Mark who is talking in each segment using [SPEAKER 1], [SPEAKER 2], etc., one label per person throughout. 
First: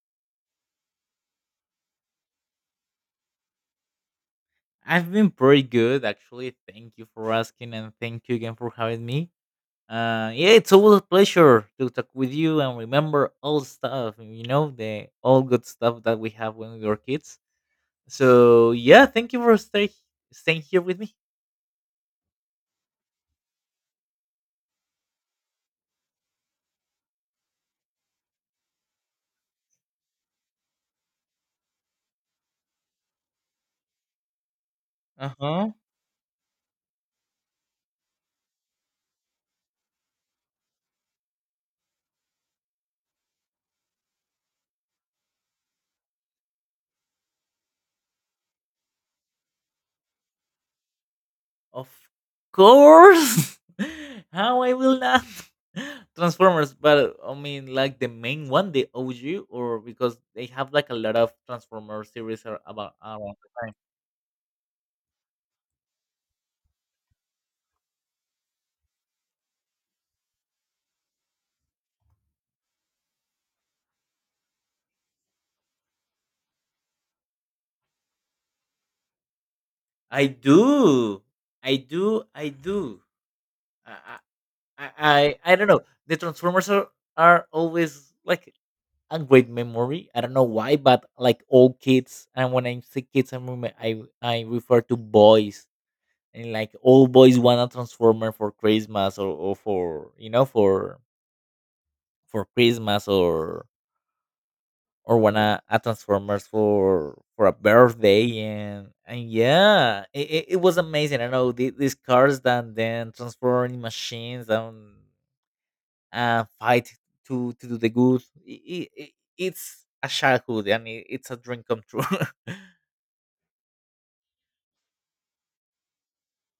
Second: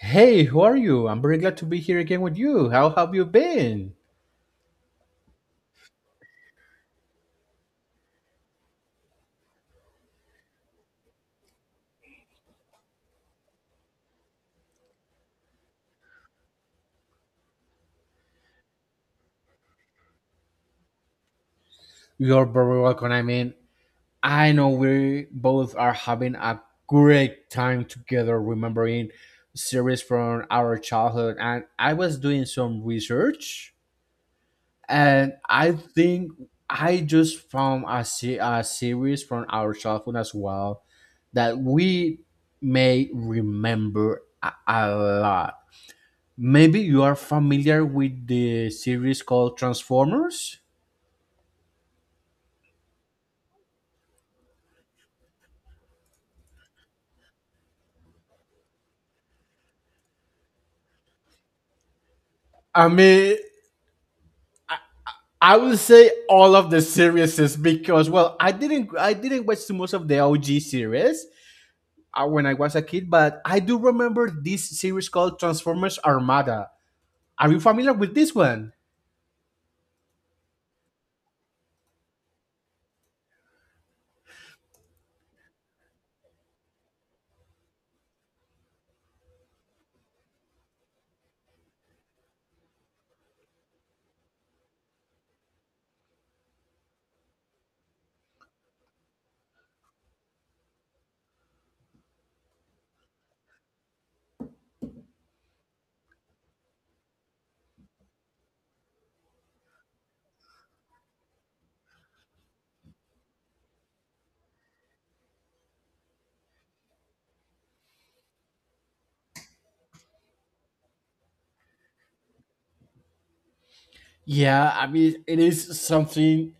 [SPEAKER 1] Hey, who are you? I'm very glad to be here again with you. How have you been?
[SPEAKER 2] I've been pretty good, actually. Thank you for asking, and thank you again for having me. Yeah, it's always a pleasure to talk with you and remember all stuff, the all good stuff that we have when we were kids. So yeah, thank you for staying here with me.
[SPEAKER 1] You're very welcome. I know we both are having a great time together remembering series from our childhood. And I was doing some research
[SPEAKER 2] Uh
[SPEAKER 1] and I
[SPEAKER 2] huh.
[SPEAKER 1] think I just found a series from our childhood as well that we may remember a lot. Maybe you are familiar with the series called Transformers?
[SPEAKER 2] Of course. How I will not Transformers, but I mean like the main one, the OG, or because they have like a lot of Transformers series
[SPEAKER 1] I
[SPEAKER 2] about
[SPEAKER 1] mean,
[SPEAKER 2] around the
[SPEAKER 1] I would say all of the series is because well, I didn't watch too much of the OG series when I was a kid, but I do remember this series called Transformers Armada. Are you familiar with this one?
[SPEAKER 2] I do. I do. I do. I I don't know. The Transformers are always like a great memory. I don't know why, but like all kids, and when I say kids, I remember I refer to boys, and like all boys want a Transformer for Christmas, or for for Christmas, or want a Transformers for a birthday, and yeah, it was amazing. I know these cars that then transform in machines and fight to do the good. I- I- I- it's a childhood, and it's a dream come true.
[SPEAKER 1] Yeah, I mean, it is something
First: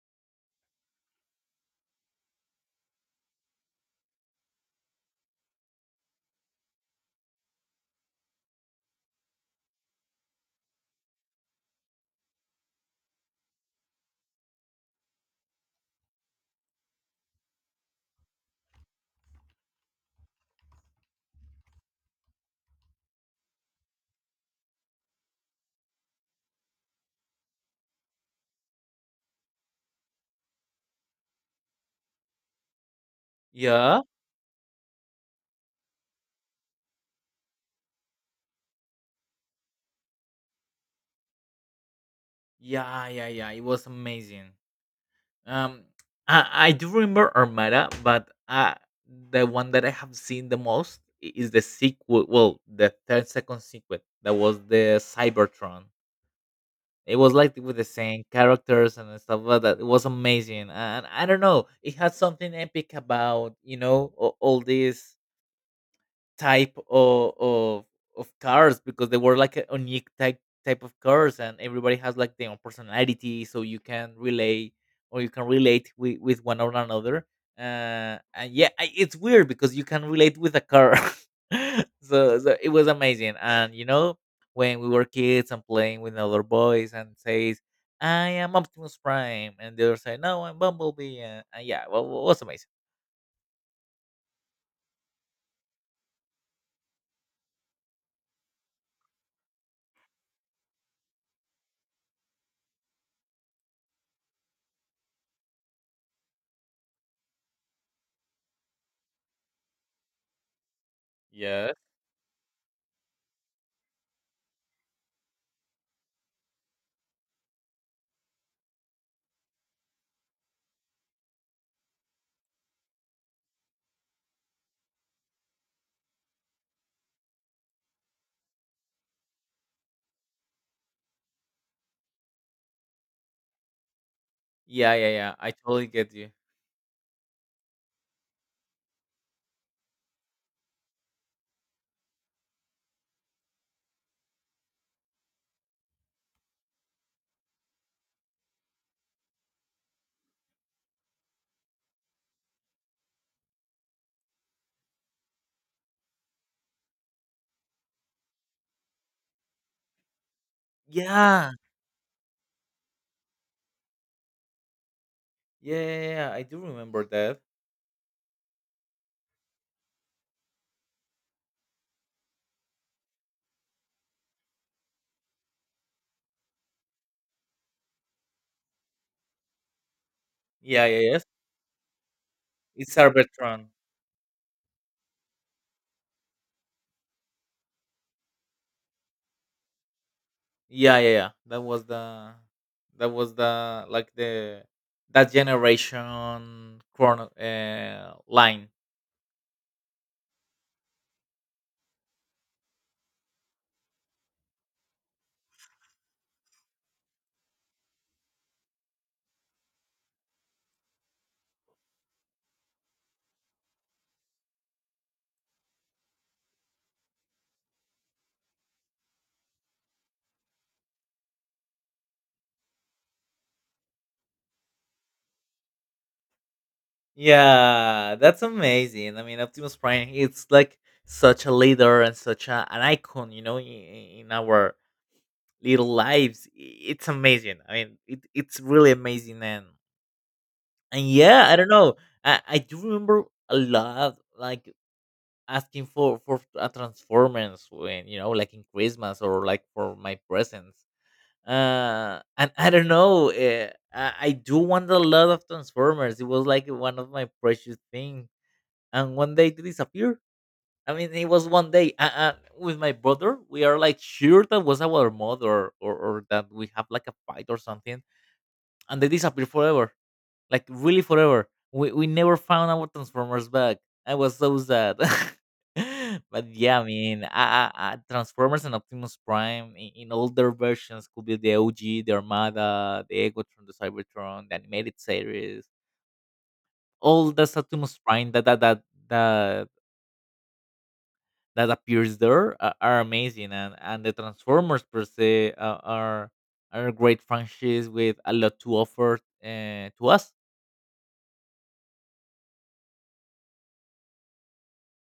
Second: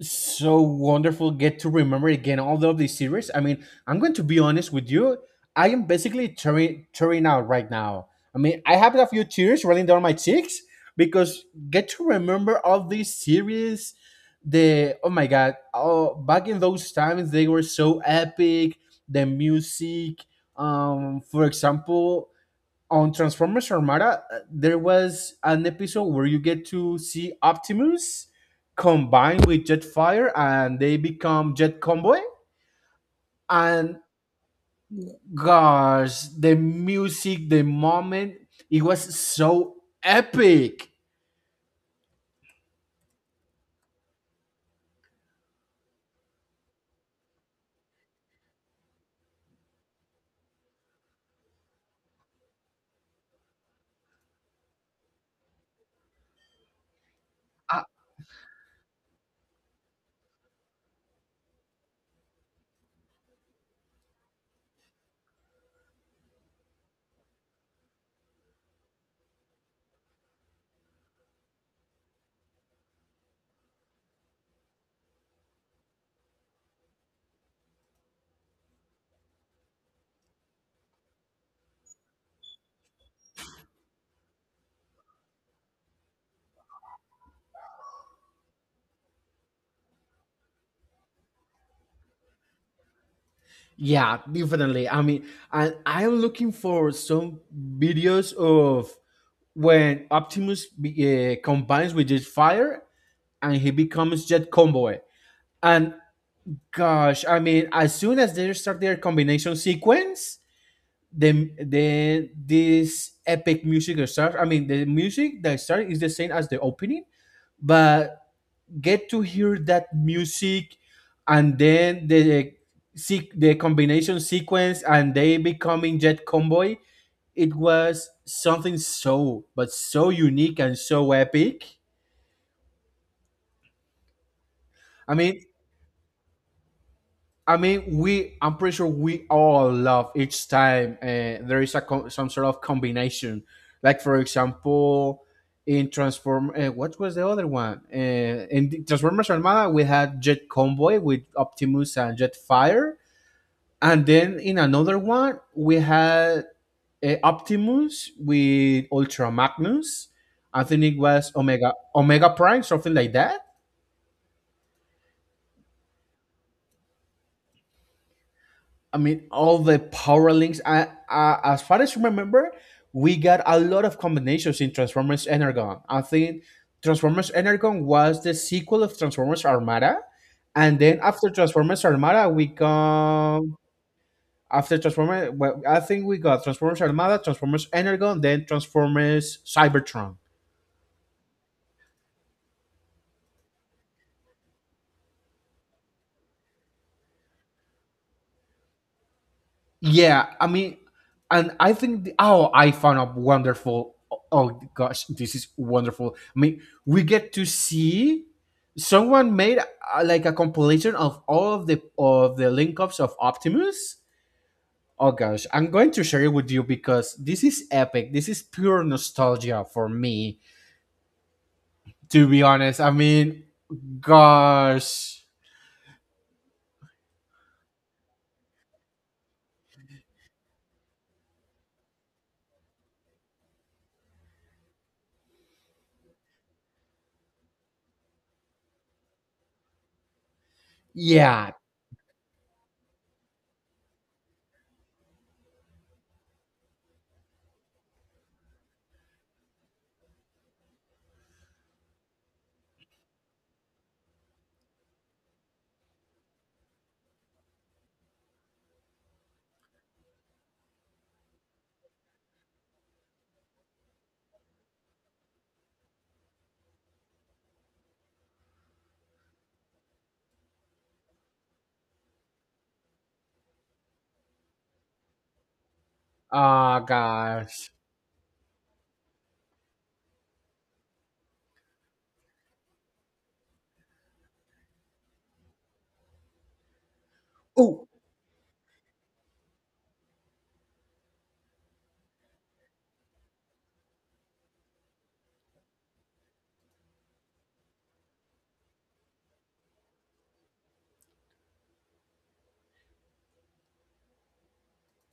[SPEAKER 1] so wonderful get to remember again all of these series. I mean, I'm going to be honest with you. I am basically tearing out right now. I mean, I have a few tears running down my cheeks because get to remember all these series. The oh my god! Oh, back in those times they were so epic. The music, for example, on Transformers Armada, there was an episode where you get to see Optimus combined with Jetfire and they become Jet Convoy. And
[SPEAKER 2] Yeah,
[SPEAKER 1] gosh, the music, the moment, it was so epic.
[SPEAKER 2] yeah, yeah, yeah. It was amazing. Um, I do remember Armada, but the one that I have seen the most is the sequel. Well, the third second sequel, that was the Cybertron. It was like with
[SPEAKER 1] Uh,
[SPEAKER 2] the same characters and stuff like that. It was amazing, and I don't know, it had something epic about all this type of cars because they were like a unique type of cars, and everybody has like their own personality, so you can relay or you can relate with one or another, and yeah, it's weird because you can relate with a car. so it was amazing, and when we were kids and playing with other boys and says, I am Optimus Prime, and they other say, no, I'm Bumblebee, and yeah, well, was amazing.
[SPEAKER 1] yeah, definitely. I mean, and I'm looking for some videos of when Optimus combines with Jetfire and he becomes Jet Convoy. And gosh, I mean, as soon as they start their combination sequence, then
[SPEAKER 2] Yeah,
[SPEAKER 1] then this epic music that starts. I mean, the music that starts is the same as the opening, but get to hear that music, and then the seek the combination sequence, and they becoming Jet Convoy. It was something so but so unique and so epic.
[SPEAKER 2] yeah, yeah,
[SPEAKER 1] I
[SPEAKER 2] yeah,
[SPEAKER 1] mean,
[SPEAKER 2] I totally get you.
[SPEAKER 1] I mean, we. I'm pretty sure we all love each time there is a some sort of combination. Like for example, in Transform, what was the other one? In Transformers Armada, we had Jet Convoy with Optimus and Jetfire, and then in another one we had Optimus with Ultra Magnus. I think it was
[SPEAKER 2] Yeah.
[SPEAKER 1] Omega Prime, something like that.
[SPEAKER 2] Yeah, yeah, yeah. Yeah, I do remember that.
[SPEAKER 1] I mean, all the power links. As far as remember, we got a lot of combinations in Transformers Energon. I think Transformers Energon was the sequel of Transformers Armada, and
[SPEAKER 2] Yeah,
[SPEAKER 1] then
[SPEAKER 2] yeah, yes.
[SPEAKER 1] after Transformers Armada, we
[SPEAKER 2] It's
[SPEAKER 1] come
[SPEAKER 2] Arbitron.
[SPEAKER 1] after Transformers. Well, I think we got Transformers Armada, Transformers Energon, then Transformers Cybertron.
[SPEAKER 2] Yeah, yeah, yeah. That was the, that was the, like the, that generation chrono, line.
[SPEAKER 1] Yeah, I mean, and I think the, oh, I found out wonderful. Oh gosh, this is wonderful. I mean, we get to see someone made like a compilation of all of the link ups of Optimus. Oh gosh, I'm going to share it with you because this is epic. This is pure nostalgia for me, to be honest. I mean, gosh,
[SPEAKER 2] Yeah, that's amazing. I mean, Optimus Prime. It's like such a leader and such an icon, in our little lives. It's amazing. I mean, it's really amazing. And yeah,
[SPEAKER 1] yeah.
[SPEAKER 2] I don't know. I do remember a lot. Like asking for a transformance when like in Christmas, or like for my presents. And I don't know, I do want a lot of Transformers. It was like one of my precious things, and one day they disappeared. I mean, it was one day, with my brother, we are like sure that was our mother, or that we have like a fight or something, and they disappear forever, like really forever. We never found our Transformers back. I was so sad. But yeah,
[SPEAKER 1] Oh
[SPEAKER 2] I mean,
[SPEAKER 1] gosh.
[SPEAKER 2] Transformers and Optimus Prime in older versions could be the OG, the Armada, the Egotron, the Cybertron, the animated series. All the
[SPEAKER 1] Oh,
[SPEAKER 2] Optimus Prime that, that appears there are amazing, and the Transformers per se, are a great franchise with a lot to offer, to us.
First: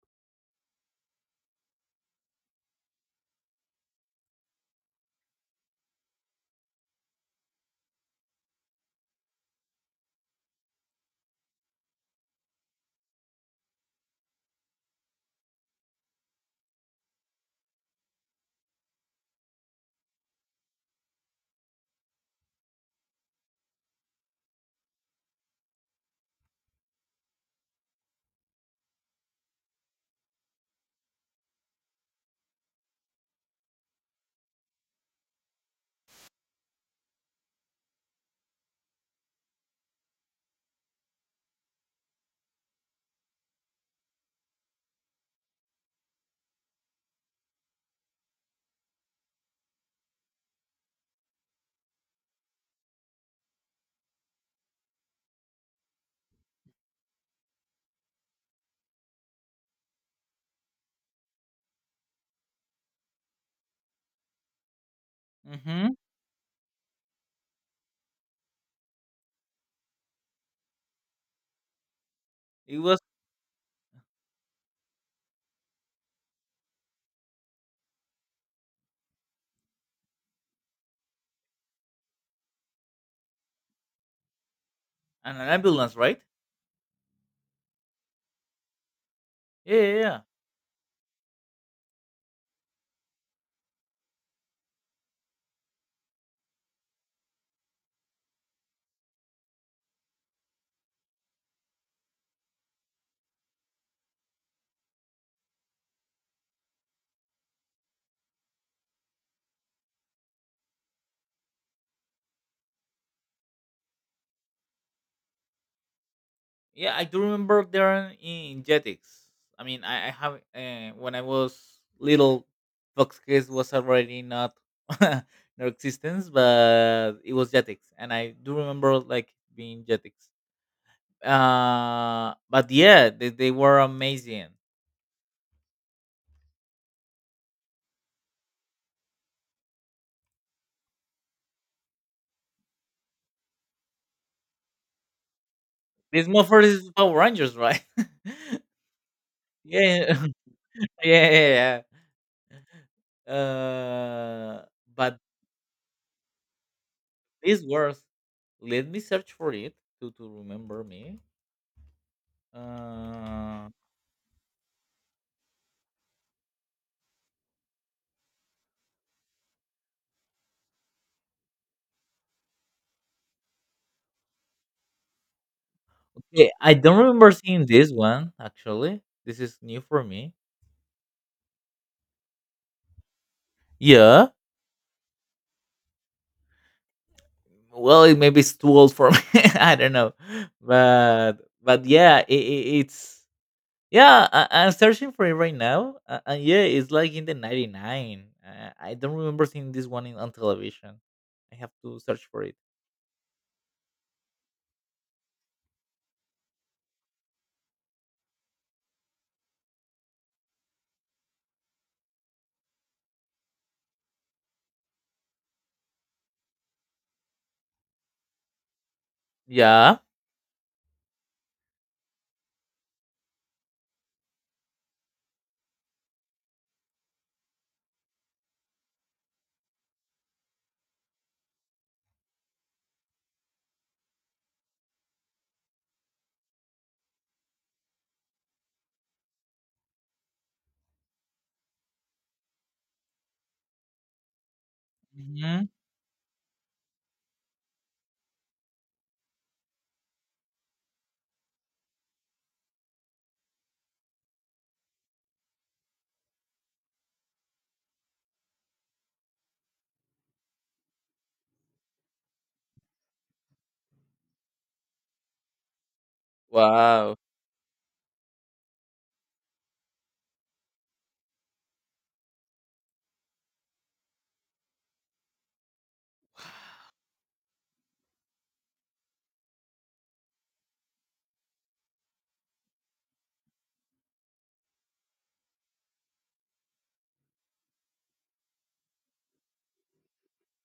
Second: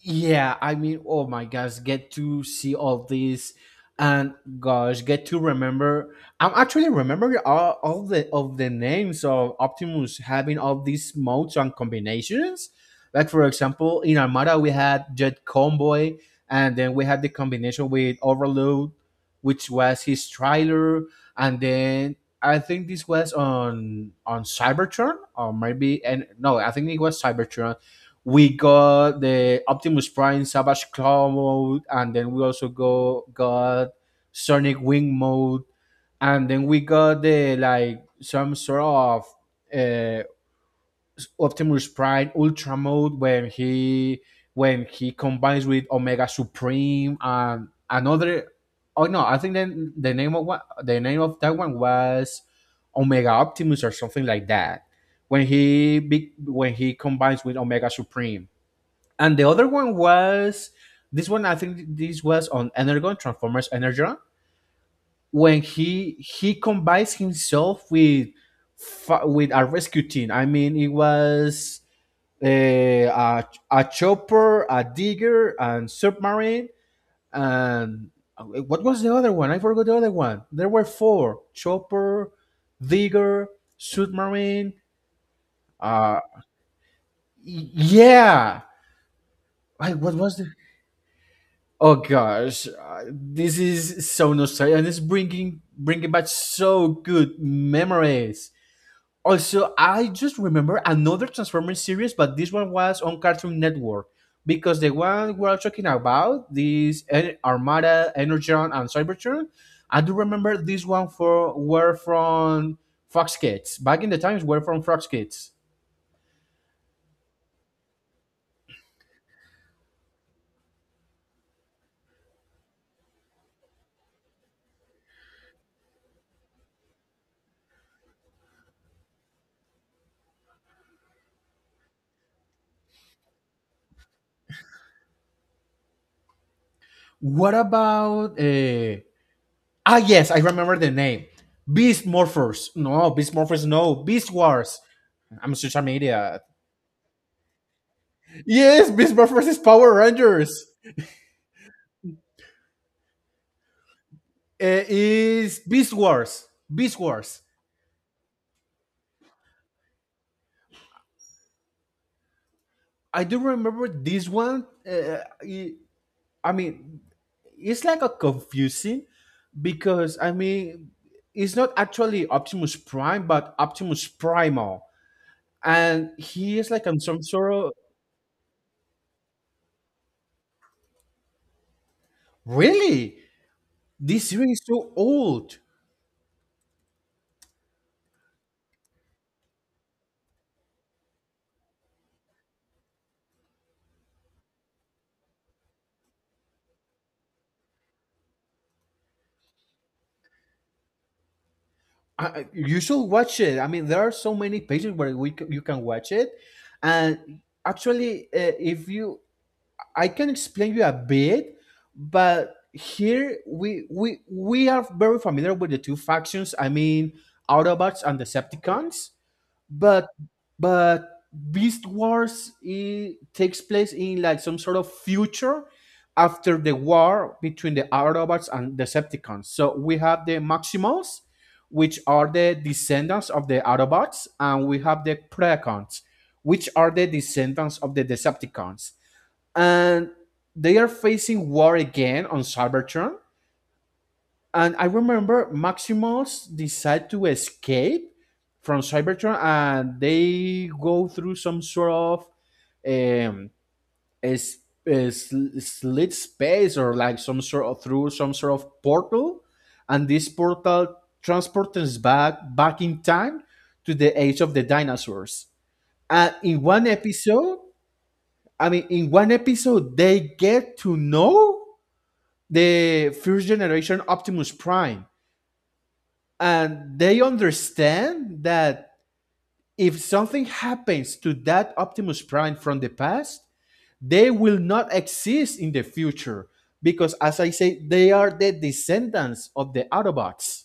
[SPEAKER 1] yeah, I mean, oh my gosh, get to see all this, and gosh, get to remember. I'm actually remembering all the of the names of Optimus having all these modes and combinations. Like for example, in Armada we had Jet Convoy, and then we had the combination with Overload, which was his trailer, and then I think this was on Cybertron or maybe and no, I think it was Cybertron we got the Optimus Prime Savage Claw mode, and then we also go got Sonic Wing mode, and then we got the like some sort of uh, Optimus Prime Ultra mode when he combines with Omega Supreme and another. Oh no, I think then the name of what the name of that one was Omega Optimus or something like that. When he combines with Omega Supreme and the other one was this one. I think this was on Energon Transformers Energon when
[SPEAKER 2] Hmm.
[SPEAKER 1] he combines himself with with a rescue team. I mean, it was
[SPEAKER 2] It was
[SPEAKER 1] a chopper, a digger, and submarine, and what was the other one? I forgot the other one. There were four: chopper, digger, submarine.
[SPEAKER 2] an ambulance,
[SPEAKER 1] Uh,
[SPEAKER 2] right?
[SPEAKER 1] yeah.
[SPEAKER 2] Yeah,
[SPEAKER 1] I,
[SPEAKER 2] yeah,
[SPEAKER 1] what
[SPEAKER 2] yeah.
[SPEAKER 1] was the Oh gosh, this is so nostalgic, and it's bringing back so good memories. Also, I just remember another Transformers series, but this one was on Cartoon Network because the one we're talking about, this Armada, Energon, and Cybertron. I do remember this one for were from Fox Kids back in the times. Were from Fox Kids.
[SPEAKER 2] Yeah, I do remember there are in Jetix. I mean, I have, when I was little, Fox Kids was already not no existence, but it was Jetix, and I do remember like being Jetix. But yeah, they were amazing.
[SPEAKER 1] What about ah, yes, I remember the name. Beast Morphers. No, Beast Morphers, no. Beast Wars. I'm such an
[SPEAKER 2] This
[SPEAKER 1] idiot.
[SPEAKER 2] Morpher is Power Rangers, right?
[SPEAKER 1] Yes, Beast Morphers is Power
[SPEAKER 2] Yeah,
[SPEAKER 1] Rangers.
[SPEAKER 2] yeah, yeah, yeah. Uh, but
[SPEAKER 1] Is Beast Wars. Beast Wars.
[SPEAKER 2] this was. Let me search for it to remember me.
[SPEAKER 1] I do
[SPEAKER 2] Uh,
[SPEAKER 1] remember this one. I mean, it's like a confusing because, I mean, it's not actually Optimus Prime, but Optimus Primal. And
[SPEAKER 2] okay,
[SPEAKER 1] he is
[SPEAKER 2] I
[SPEAKER 1] like
[SPEAKER 2] don't
[SPEAKER 1] on some
[SPEAKER 2] remember
[SPEAKER 1] sort
[SPEAKER 2] seeing
[SPEAKER 1] of.
[SPEAKER 2] this one actually. This is new for me.
[SPEAKER 1] Really? This
[SPEAKER 2] Yeah.
[SPEAKER 1] series is so old.
[SPEAKER 2] Well, it maybe it's too old for me. I don't know, but but yeah, it's yeah. I'm searching for it right now, and yeah, it's like in the '99. I don't remember seeing this one on television. I have to search for
[SPEAKER 1] I,
[SPEAKER 2] it.
[SPEAKER 1] you should watch it. I mean, there are so many pages where you can watch it, and actually, if you, I can explain you a bit, but here we are very familiar with the two factions. I mean, Autobots and Decepticons,
[SPEAKER 2] Yeah.
[SPEAKER 1] but but Beast Wars it takes place in like some sort of future after the war between the Autobots and Decepticons. So we have the Maximals, which are the descendants of the Autobots, and we have the Predacons, which are the descendants of the Decepticons, and they are facing war again on Cybertron and I remember
[SPEAKER 2] Mhm.
[SPEAKER 1] Maximals decide to escape from Cybertron, and they go through some sort of um, is, is slit space or like some sort of through some sort of portal, and this portal transports us back in time to the age of the dinosaurs. And in one
[SPEAKER 2] Wow.
[SPEAKER 1] episode, they get to know the first generation Optimus Prime and they understand that if something happens to that Optimus Prime from the past, they will not exist in the future because, as I say, they are the descendants of the Autobots.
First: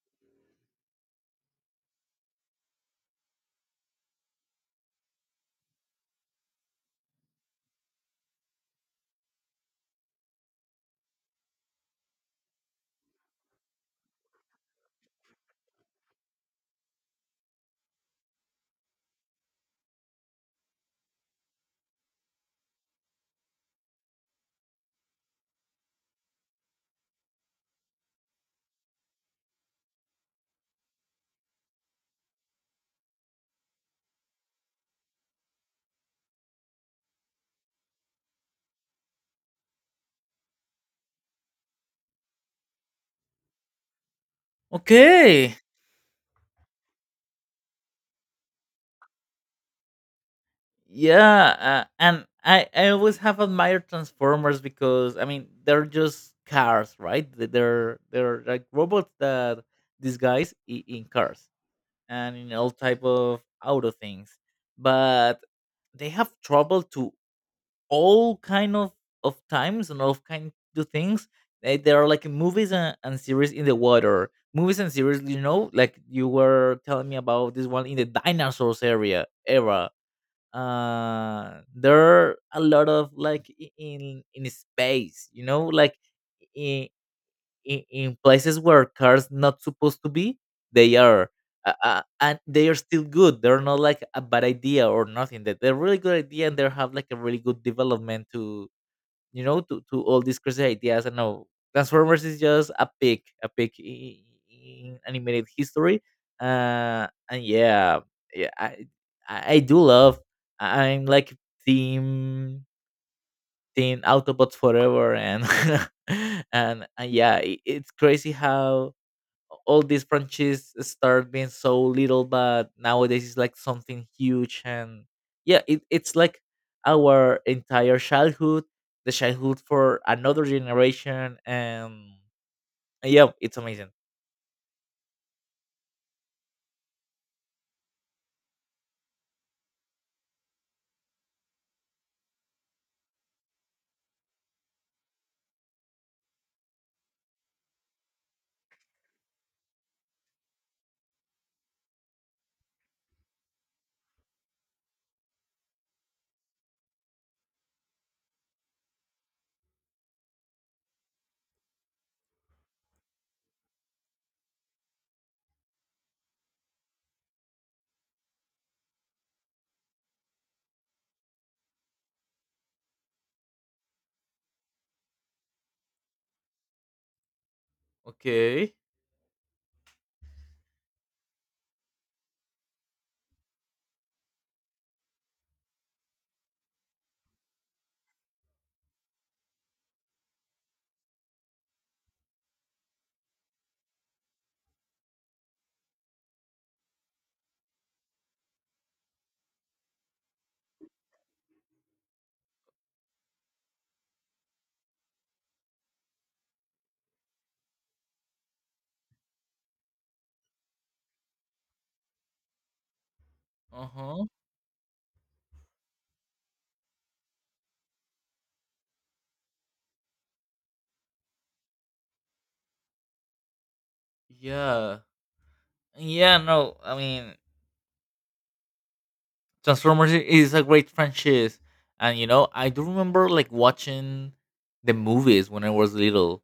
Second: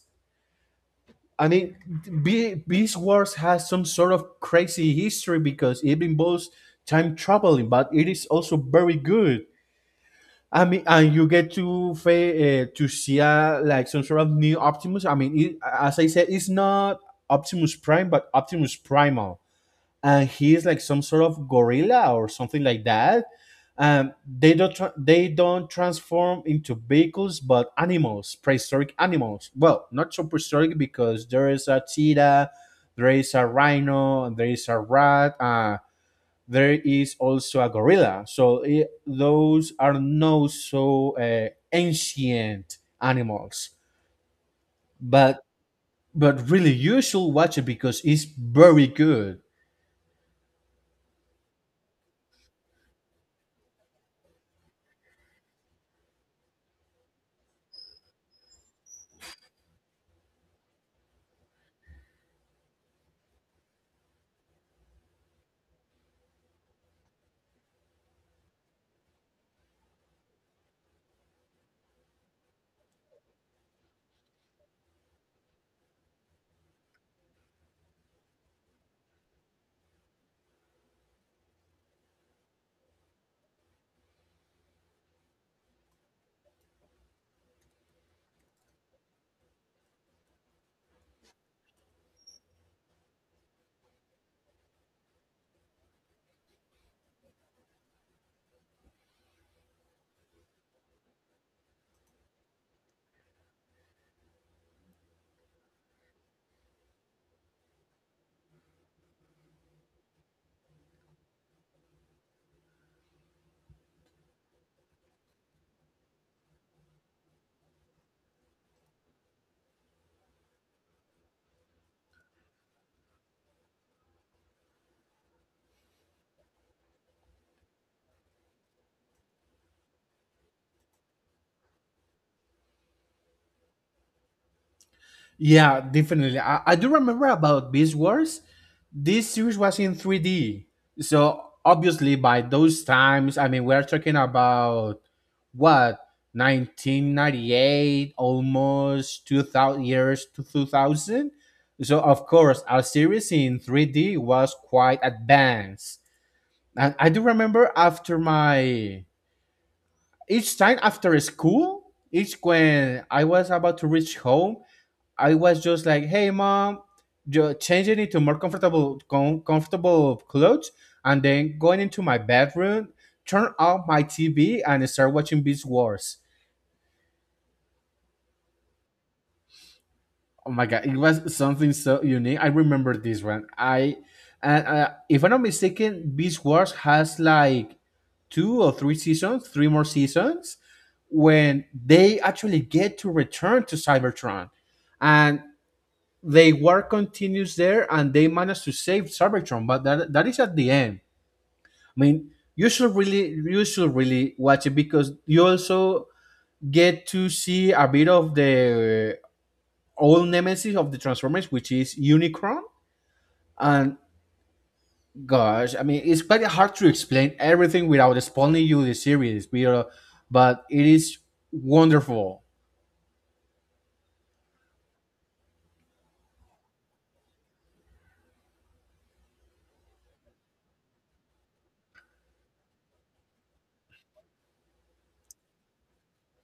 [SPEAKER 1] I mean, Beast Wars has some sort of crazy history because it involves time traveling, but it is also very good. I mean, and you get to to see like some sort of new Optimus. I mean, it, as I said, it's not Optimus Prime, but Optimus Primal, and he is like some sort of gorilla or something like that. They don't tra- they don't transform into vehicles, but animals, prehistoric animals. Well, not so prehistoric because there is a cheetah, there is a rhino, and there is a rat. There is also a gorilla. So it, those are not so ancient animals, but
[SPEAKER 2] Okay.
[SPEAKER 1] but really you should watch it because it's very good.
[SPEAKER 2] Yeah, and I always have admired Transformers, because I mean they're just cars, right? They're like robots that disguise in cars, and in all type of auto things, but they have trouble to all kind of times, and all kind of things. They are like movies and series in the water. Movies and series, like you were telling me about this one in the dinosaurs area era. There are a lot of like, in space, like in in places where cars not supposed to be, they are, and they are still good, they're not like a bad idea or nothing, that they're really good idea, and they have like a really good development to, to all these crazy ideas. I know Transformers is just a peak in animated history. And yeah, yeah, I do love. I'm like team team Autobots forever, and and yeah, it's crazy how all these branches start being so little, but nowadays it's like something huge, and yeah, it's like our entire childhood, the childhood for another generation, and yeah, it's amazing.
[SPEAKER 1] Yeah, definitely. I do remember about Beast Wars. This series was in 3D. So obviously by those times, I mean we're talking about what 1998 almost 2000 years to 2000 so of course our series in 3D was quite advanced and I do remember after my each time after school each when I was about to reach home I was just like, "Hey, mom, changing into more comfortable comfortable clothes, and then going into my bedroom, turn off my TV, and start watching Beast Wars."
[SPEAKER 2] Okay.
[SPEAKER 1] Oh my god, it was something so unique. I remember this one. I and If I'm not mistaken, Beast Wars has like two or three seasons, three more seasons, when they actually get to return to Cybertron. And they war continues there, and they manage to save Cybertron, but that is at the end. I mean, you should really watch it because you also get to see a bit of the old nemesis of the Transformers, which is Unicron.
[SPEAKER 2] Uh
[SPEAKER 1] And
[SPEAKER 2] huh.
[SPEAKER 1] gosh, I mean, it's quite hard to explain everything without spoiling you the series, but it is wonderful.
[SPEAKER 2] Yeah. Yeah, no, I mean, Transformers is a great franchise, and I do remember like watching the movies when I was little,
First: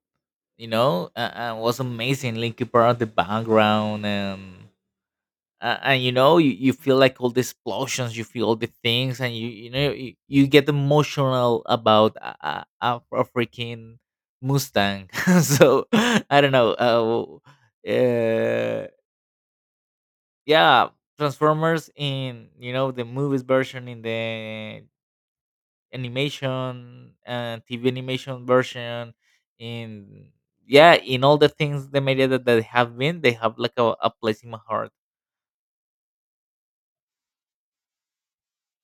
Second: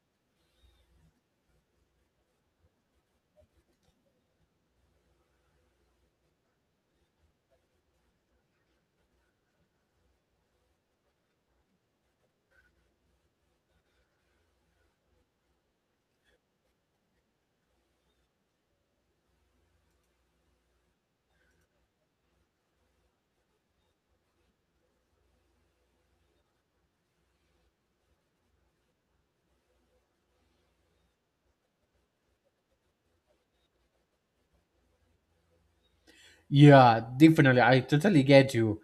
[SPEAKER 2] and it was amazing, linky park in the background, and you feel like all the explosions, you feel all the things, and you get emotional about a freaking Mustang. So I don't know, uh, uh yeah, Transformers in, the movies version, in the animation, TV animation version, in, yeah, in all the things, the media that have been, they have like a place in my heart.
[SPEAKER 1] Yeah, definitely. I totally get you.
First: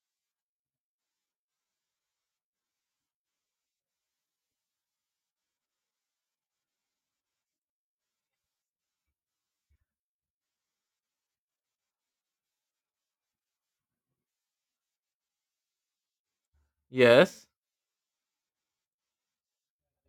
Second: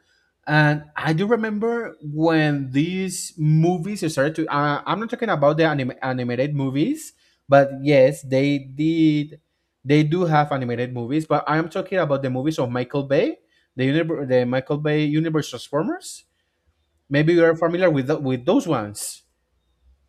[SPEAKER 1] And I do remember when these movies started to. I'm not talking about the animated movies, but yes, they did. They do have animated movies, but I'm talking about the movies of Michael Bay, the the Michael Bay universe Transformers. Maybe you
[SPEAKER 2] Yes.
[SPEAKER 1] are familiar with with those ones.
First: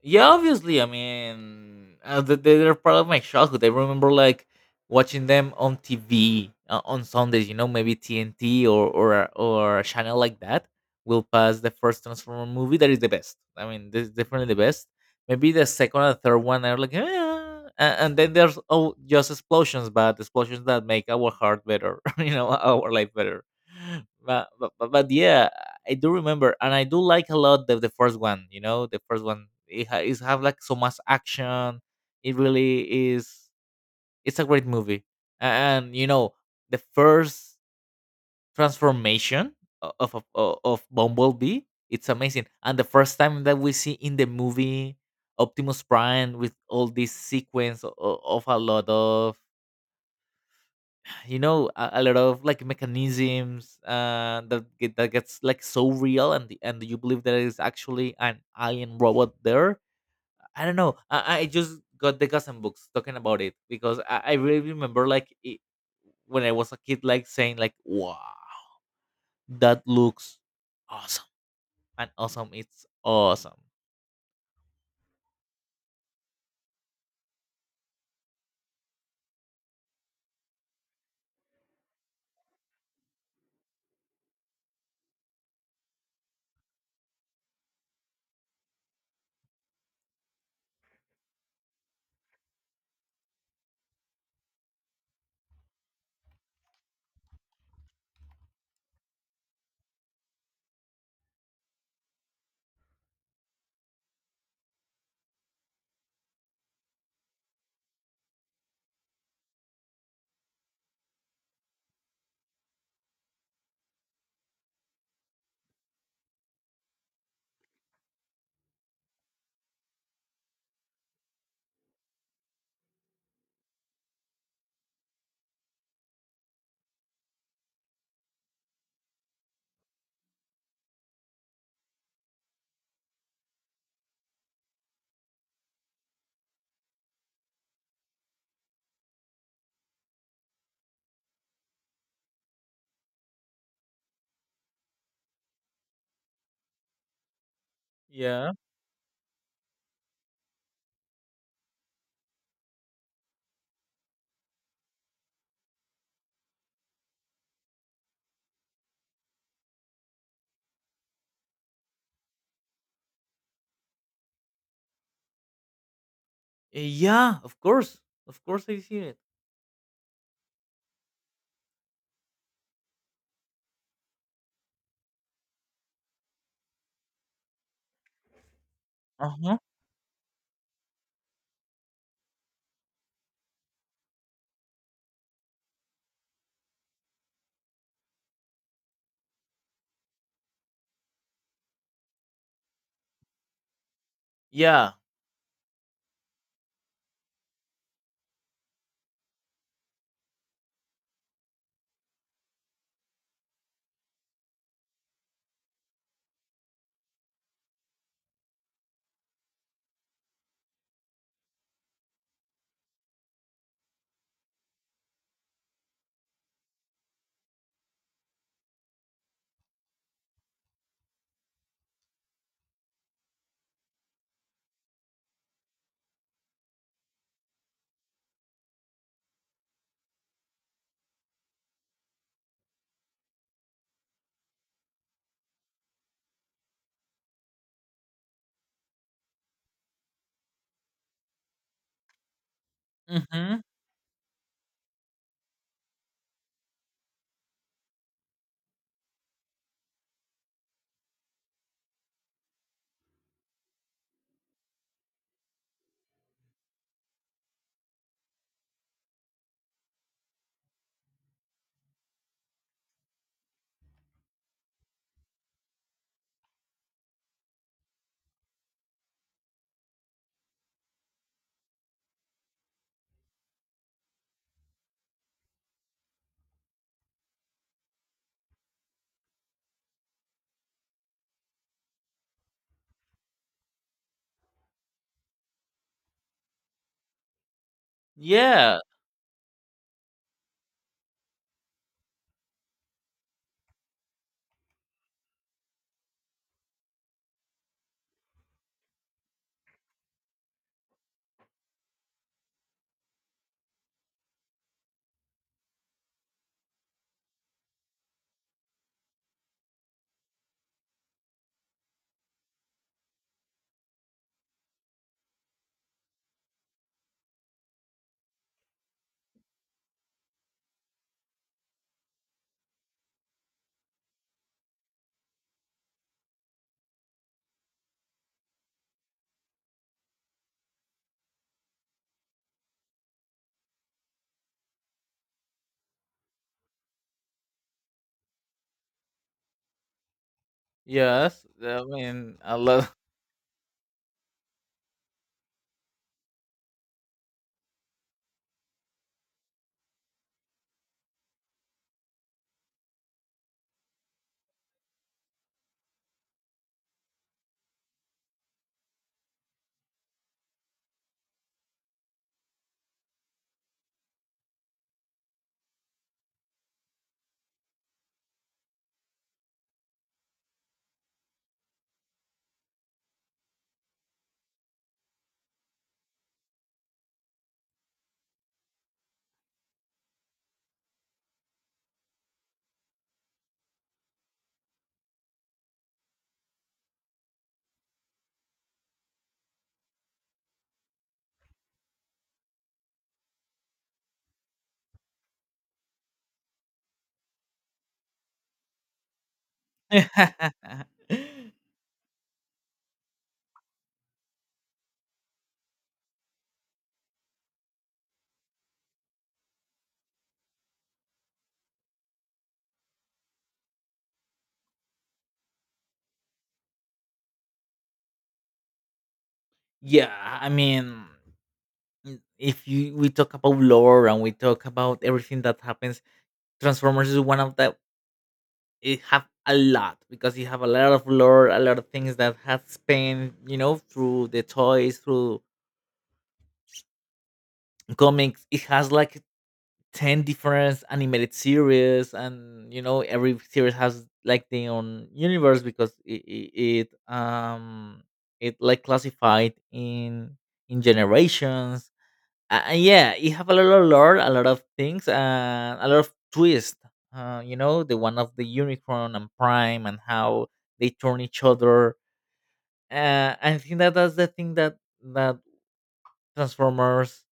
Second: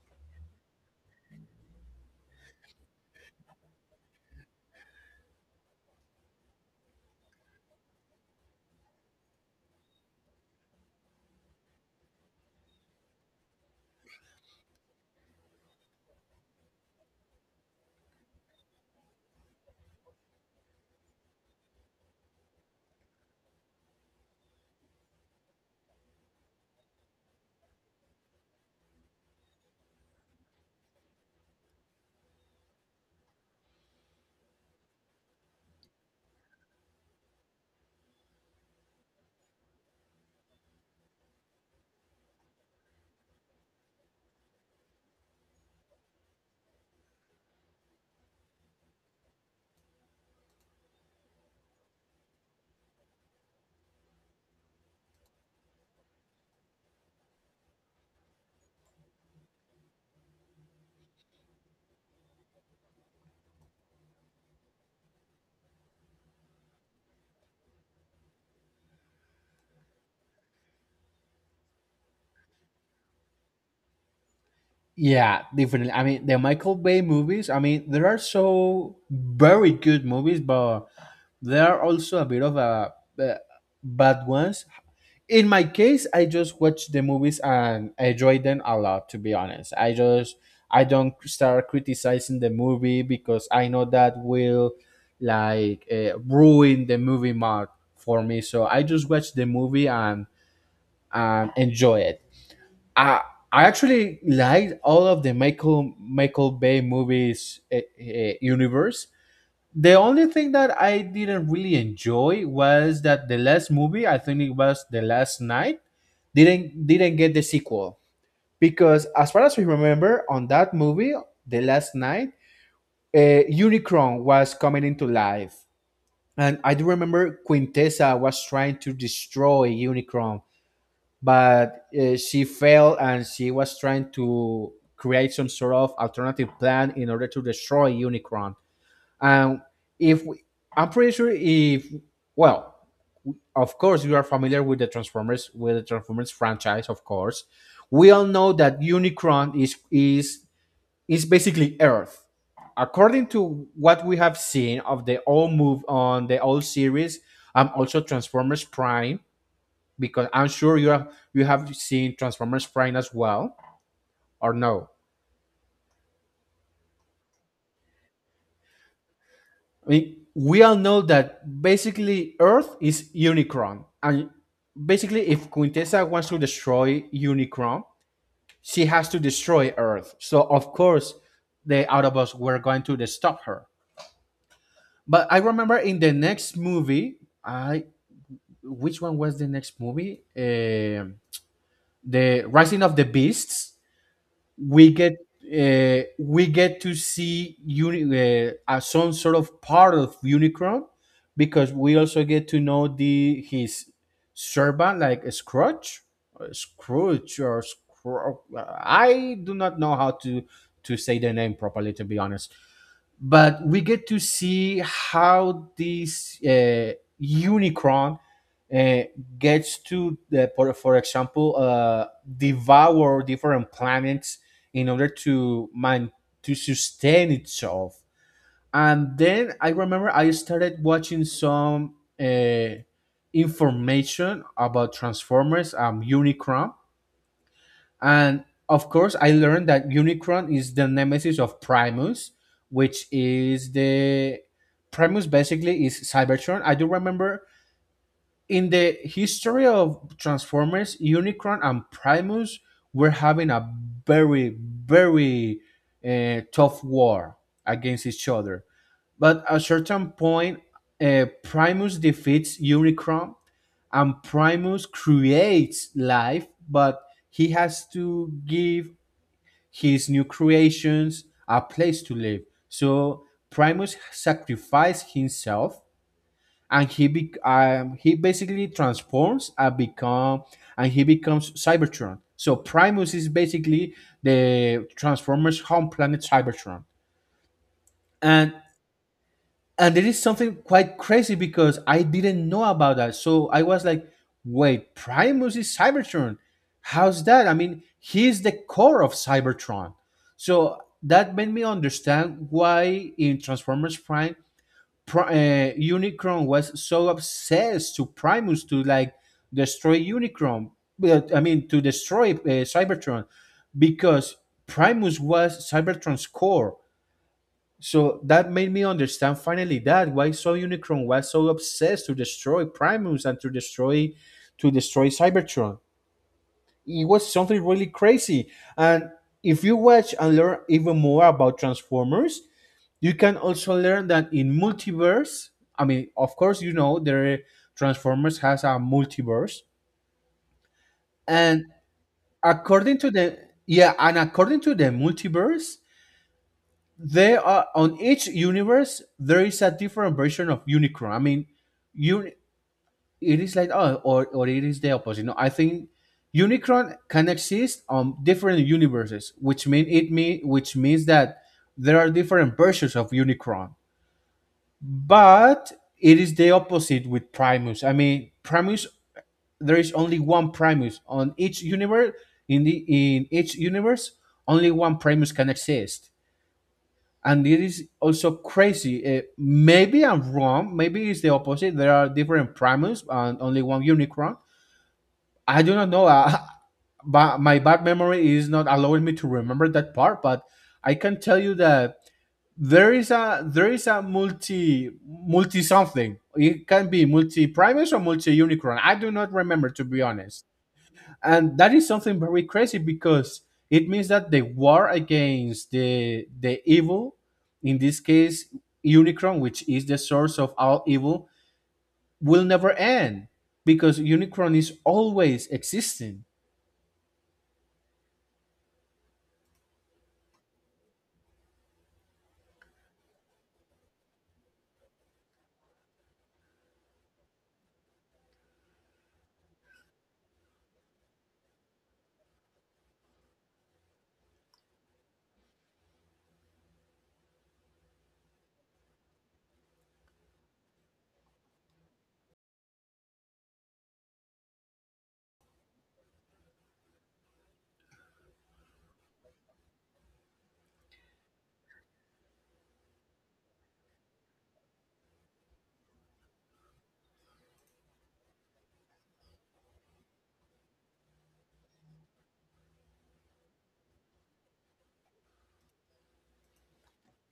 [SPEAKER 2] Yeah, obviously. I mean, they're part of my childhood. I remember like watching them on TV, on Sundays. You know, maybe TNT, or a channel like that, will pass the first Transformer movie. That is the best. I mean, this is definitely the best. Maybe the second and third one are like, "Ah," and then there's, oh, just explosions, but explosions that make our heart better. Our life better. But yeah, I do remember, and I do like a lot the first one. You know, the first one, it is have like so much action. It really is. It's a great movie, and the first transformation of Bumblebee. It's amazing, and the first time that we see in the movie Optimus Prime with all this sequence of a lot of you know a lot of like mechanisms, that gets like so real, and you believe there is actually an alien robot there. I don't know, I just got the Gotham books talking about it, because, I really remember like it, when I was a kid, like saying like, wow, that looks awesome. And awesome, it's awesome.
[SPEAKER 1] Yeah, definitely. I mean, the Michael Bay movies, I mean, there are so very good movies, but there are also a bit of a, uh bad ones. In my case, I just watch the movies and I enjoy them a lot, to be honest. I don't start criticizing the movie because I know that will like ruin the movie mark for me. So I just watch the movie and enjoy it. I I actually liked all of the Michael Bay movies universe. The only thing that I didn't really enjoy was that the last movie, I think it was The Last Night, didn't get the sequel because as far as we remember on that movie, The Last Night, Unicron was coming into life. And I do remember Quintessa was trying to destroy Unicron but she failed and she was trying to create some sort of alternative plan in order to destroy Unicron. And if we, I'm pretty sure if well, of course you are familiar with the Transformers franchise, of course. We all know
[SPEAKER 2] Yeah.
[SPEAKER 1] that Unicron is basically Earth. According to what we have seen of the old move on the old series, also Transformers Prime, because I'm sure you have seen Transformers Prime as well, or no?
[SPEAKER 2] Uh, yeah of course of course, I see it.
[SPEAKER 1] I mean, we all know that basically Earth is Unicron, and basically if Quintessa wants to destroy Unicron, she has to
[SPEAKER 2] Uh huh.
[SPEAKER 1] destroy Earth. So of course, the Autobots were going to stop her. But I remember in the next movie, I which one was the next movie? The Rising of the Beasts, we
[SPEAKER 2] Yeah.
[SPEAKER 1] get we get to see some sort of part of Unicron because we also get to know the his servant like Scrooge, or I do not know how to say the name properly, to be honest, but we get to see how this Unicron uh, gets to, for example, devour different planets in order to man to sustain itself. And then I remember I started watching some information about Transformers, Unicron, and of course, I learned that Unicron is the nemesis of Primus, which
[SPEAKER 2] Mm hmm.
[SPEAKER 1] is the Primus basically is Cybertron. I do remember in the history of Transformers, Unicron and Primus were having a very, very tough war against each other. But at a certain point, Primus defeats Unicron and Primus creates life, but he has to give his new creations a place to live. So Primus sacrifices himself, and he basically transforms and he becomes Cybertron. So Primus is basically the Transformers home planet Cybertron, and
[SPEAKER 2] Yeah.
[SPEAKER 1] there is something quite crazy because I didn't know about that. So I was like, wait, Primus is Cybertron. How's that? I mean, he's the core of Cybertron. So that made me understand why in Transformers Prime, Unicron was so obsessed to Primus to like destroy Unicron. But, I mean, to destroy Cybertron because Primus was Cybertron's core, so that made me understand finally that why so Unicron was so obsessed to destroy Primus and to destroy Cybertron. It was something really crazy. And if you watch and learn even more about Transformers, you can also learn that in multiverse, I mean, of course, you know the Transformers has a multiverse,
[SPEAKER 2] Yes.
[SPEAKER 1] and
[SPEAKER 2] I mean, I love.
[SPEAKER 1] according to the according to the multiverse, they are on each universe there is a different version of Unicron. I mean, you it is like, oh or it is the opposite. No, I think Unicron can exist on different universes, which mean it mean which means that there are different versions of Unicron, but it is the opposite with Primus. I mean, primus there is only one Primus on each universe, in each universe only one Primus can exist, and it is also crazy. Maybe I'm wrong. Maybe it's the opposite. There are different primates and only one unicorn. I do not know. But my bad memory is not allowing me to remember that part. But I can tell you that there is a multi multi something. It can be multi primus or multi unicorn. I do not remember, to be honest. And that is something very crazy, because it means that the war against the evil, in this case Unicron, which is the source of all evil, will never end because Unicron is always existing.
[SPEAKER 2] Yeah, I mean, if you we talk about lore, and we talk about everything that happens, Transformers is one of the, it have a lot, because you have a lot of lore, a lot of things that has been, through the toys, through comics. It has like 10 different animated series, and every series has like their own universe, because it like classified in generations. Yeah, you have a lot of lore, a lot of things, a lot of twist. The one of the unicorn and Prime, and how they turn each other. I think that that's the thing that that Transformers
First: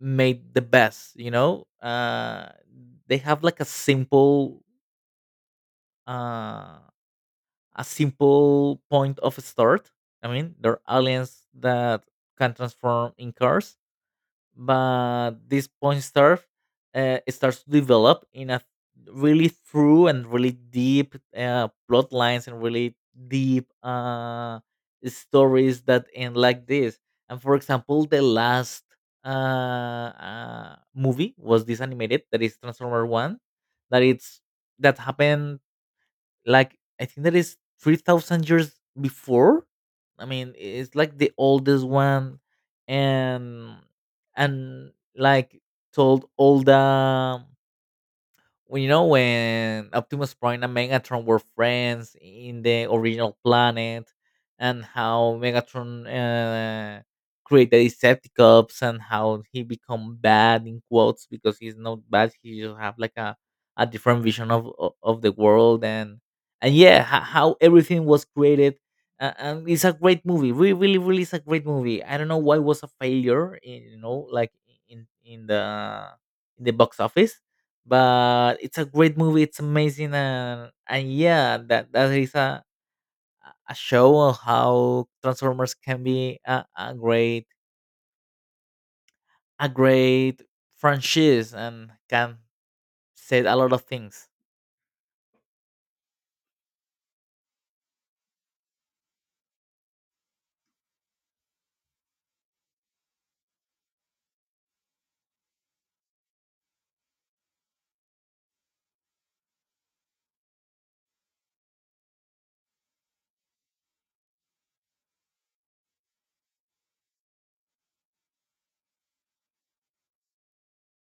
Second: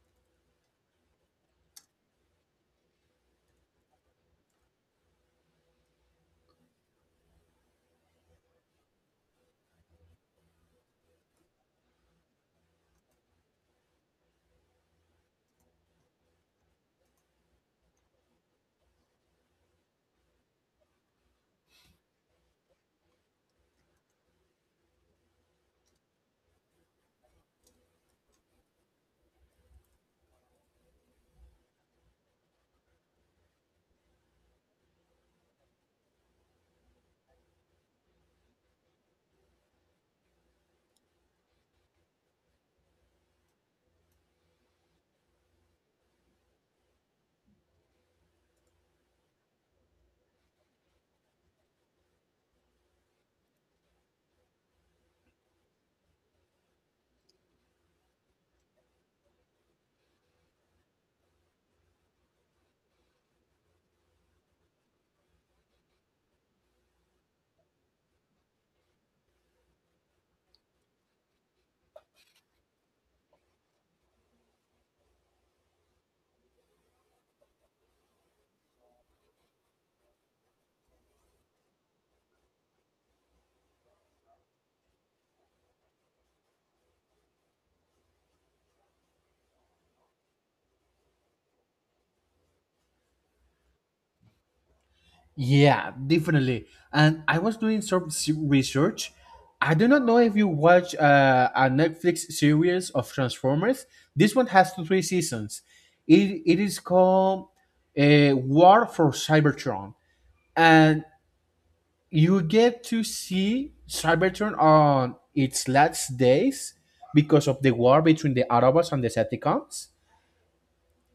[SPEAKER 2] made the best. They have like uh, a simple point of start. I mean, they're aliens that can transform in cars, but this point, surf it starts to develop in a really through and really deep, plot lines, and really deep, stories that end like this. And for example, the last, uh, movie was this animated that is Transformer One, that it's that happened like, I think, that is 3,000 years before. I mean, it's like the oldest one, and and like told all the when you know when Optimus Prime and Megatron were friends in the original planet, and how Megatron, created Decepticons, and how he become bad, in quotes, because he's not bad. He just have like a different vision of the world, and yeah, how everything was created. And it's a great movie. Really, really, really, it's a great movie. I don't know why it was a failure. In, like, in in the in the box office, but it's a great movie, it's amazing, and yeah, that is a show on how Transformers can be a great franchise, and can say a lot of things.
[SPEAKER 1] Yeah, definitely. And I was doing some research. I do not know if you watch a Netflix series of Transformers. This one has two three seasons. It is called War for Cybertron, and you get to see Cybertron on its last days because of the war between the Autobots and the Decepticons,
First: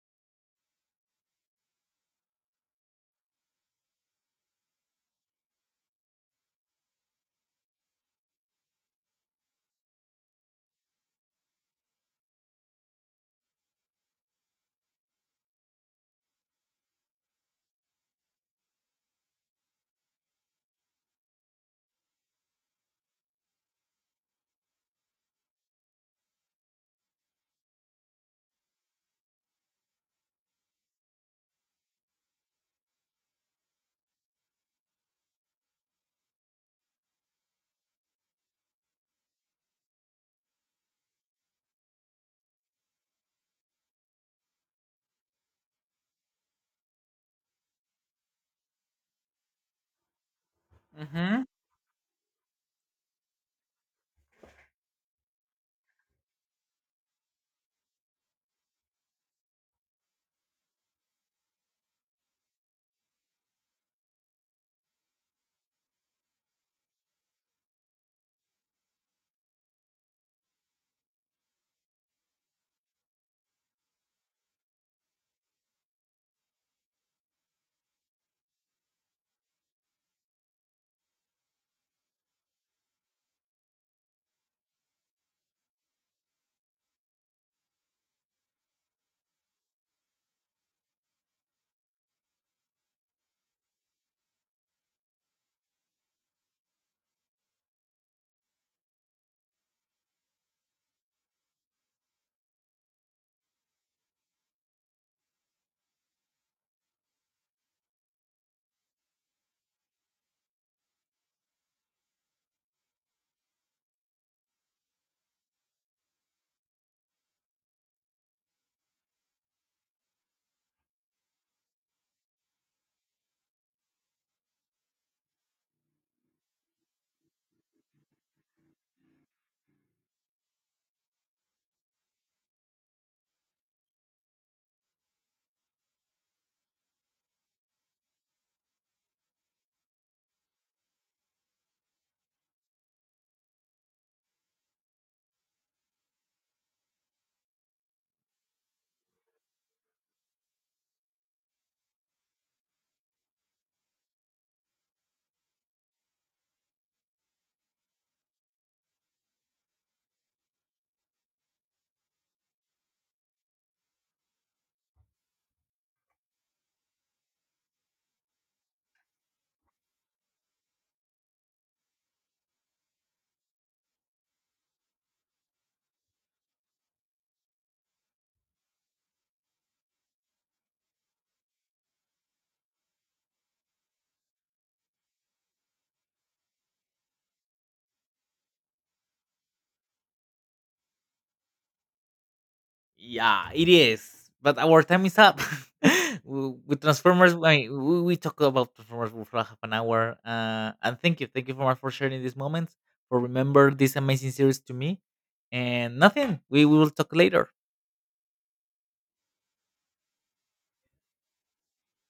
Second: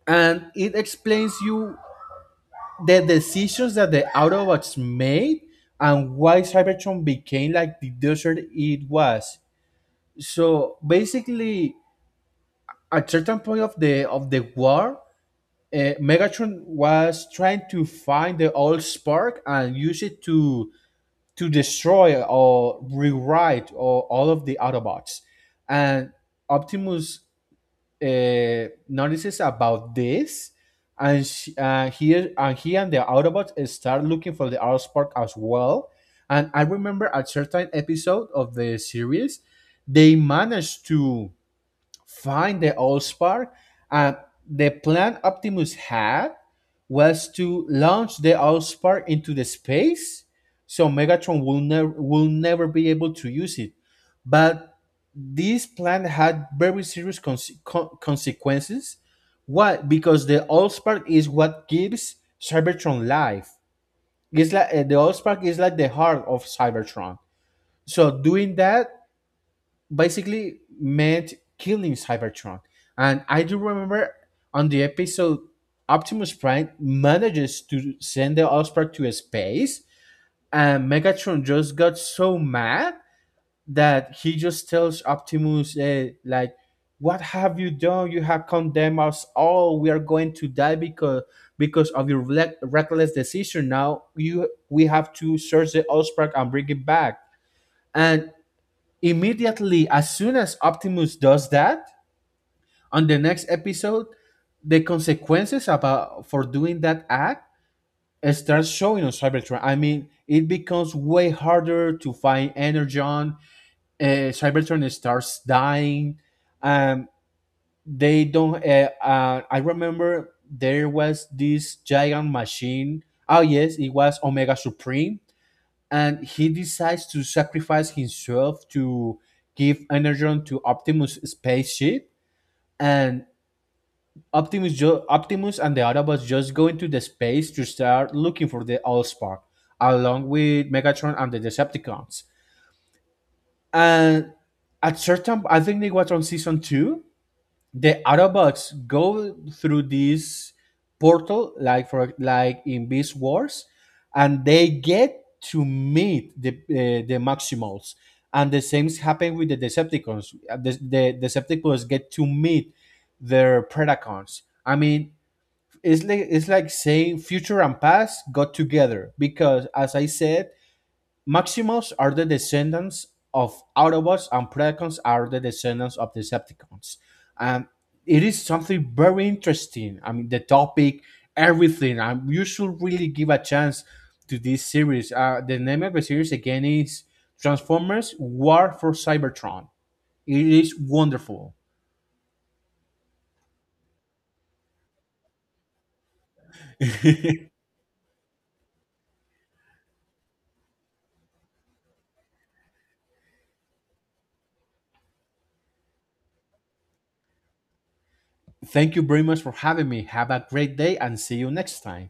[SPEAKER 1] and it explains you the decisions that the Autobots made and why Cybertron became like the desert it was. So basically, at certain point of the war, uh, Megatron was trying to find the old spark and use it to destroy or rewrite or all of the Autobots. And Optimus notices about this, and she, he and the Autobots start looking for the Autospark as well. And I remember a certain episode of the series, they managed to find the Allspark. And the plan Optimus had was to launch the Allspark into the space, so Megatron
[SPEAKER 2] Hmm.
[SPEAKER 1] will never be able to use it. But this plan had very serious consequences. Why? Because the Allspark is what gives Cybertron life. It's like the Allspark is like the heart of Cybertron. So doing that basically meant killing Cybertron. And I do remember on the episode, Optimus Prime manages to send the Osprey to space, and Megatron just got so mad that he just tells Optimus, eh, like, what have you done? You have condemned us all. We are going to die because of your reckless decision. Now you we have to search the Osprey and bring it back. And immediately, as soon as Optimus does that, on the next episode, the consequences about for doing that act starts showing on Cybertron. I mean, it becomes way harder to find Energon. Cybertron starts dying. Um, they don't. I remember there was this giant machine. Oh yes, it was Omega Supreme, and he decides to sacrifice himself to give Energon to Optimus' spaceship. And Optimus and the Autobots just go into the space to start looking for the Allspark, along with Megatron and the Decepticons. And at certain, I think it was on season two, the Autobots go through this portal, like for like in Beast Wars, and they get to meet the Maximals. And the same happen with the Decepticons. The Decepticons get to meet their Predacons. I mean, it's like saying future and past got together, because, as I said, Maximals are the descendants of Autobots, and Predacons are the descendants of Decepticons. And it is something very interesting. I mean, the topic, everything. You should really give a chance to this series. The name of the series again is Transformers War for Cybertron. It is wonderful.
[SPEAKER 2] Yeah, it is. But our time is up. With Transformers, I mean, we talk about Transformers for half an hour. And thank you for much for sharing these moments, for remember this amazing series to me. And nothing, we will talk later.
[SPEAKER 1] Thank you very much for having me. Have a great day and see you next time.